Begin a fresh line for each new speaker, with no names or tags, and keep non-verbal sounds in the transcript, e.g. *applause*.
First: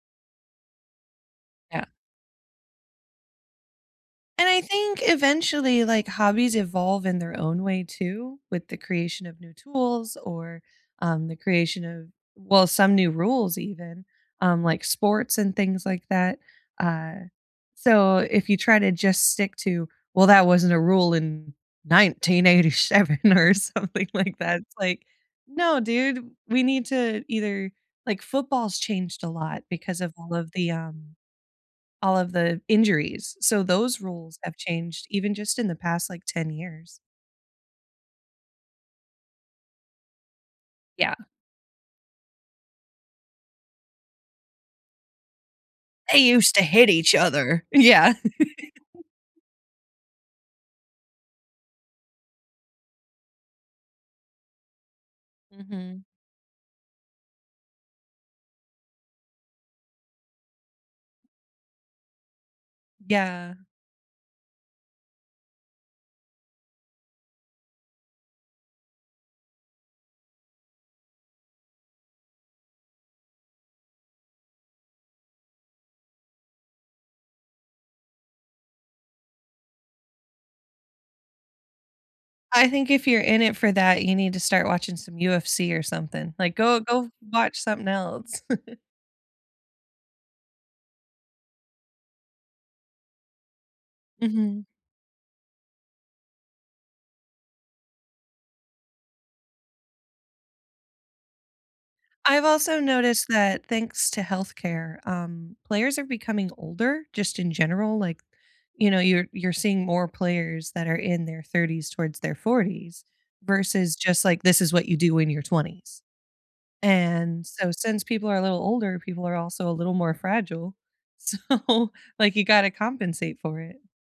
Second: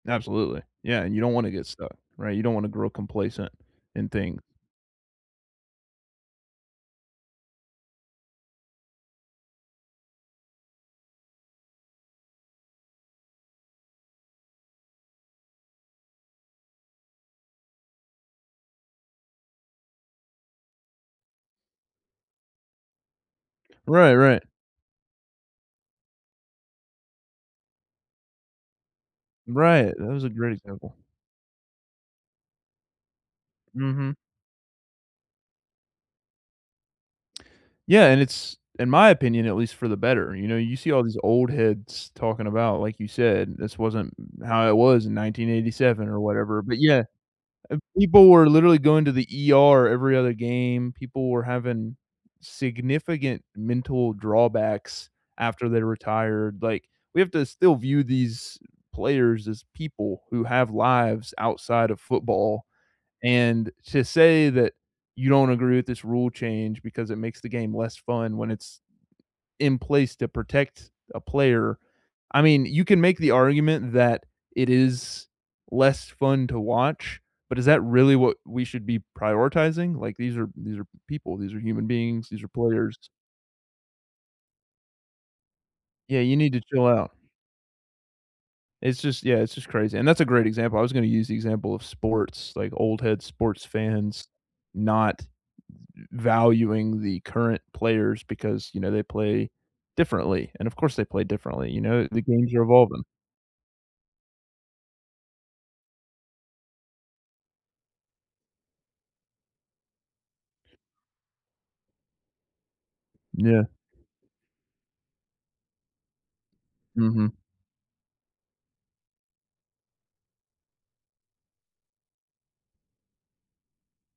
Absolutely, yeah, and you don't wanna get
Yeah.
stuck, right? You don't wanna grow complacent and think
And I think, eventually, like, hobbies evolve in their own way, too, with the creation of new tools or, um, the creation of well, some new rules even, um, like sports and things like that, uh, so if you try to just stick to, "Well, that wasn't a rule in 1987," or something
Right,
like
right.
that. It's like, "No, dude, we need to either" Like, football's changed a lot
Right,
because
that
of
was a
all of
great
the,
example.
um all of the injuries, so those
Mhm.
rules have changed, even just in the past, like, 10 years.
Yeah, and it's, in my opinion, at least for the better, you know, you see all
Yeah.
these old heads talking about, like you said, "This wasn't how it was in 1987,"
"They
or
used
whatever,
to
but
hit
yeah,
each other."
and
Yeah. *laughs*
people were literally going to the ER every other game, people were having significant mental drawbacks after they
Mhm.
retired, like, we have to still view these players as people who have lives outside of football,
Yeah.
and to say that you don't agree with this rule change because it makes the game less fun when it's in place to protect a player, I mean, you can make the argument that it is less fun to watch, but is that really what we should be prioritizing? Like, these are these are people, these are human beings, these are
I think
players
if you're in it for that, you need to start watching some UFC or
Yeah,
something,
you need
like,
to
go
chill
go f
out.
watch something else. *chuckles*
It's just Yeah, it's just crazy, and that's a great example, I was gonna use the example of sports, like old-head sports fans
Mhm.
not v valuing the current players because, you know, they play differently, and, of course, they play differently, you know? The
I've
games are
also
evolving.
noticed that- thanks to health care- um, players are becoming older, just in general, like, you know, you're you're seeing more players that are in their 30s towards their 40s,
Yeah.
versus just, like, "This is what you do in your 20s."
Mhm.
And so since people are a little older, people are also a little more fragile, so, like, you gotta compensate for it.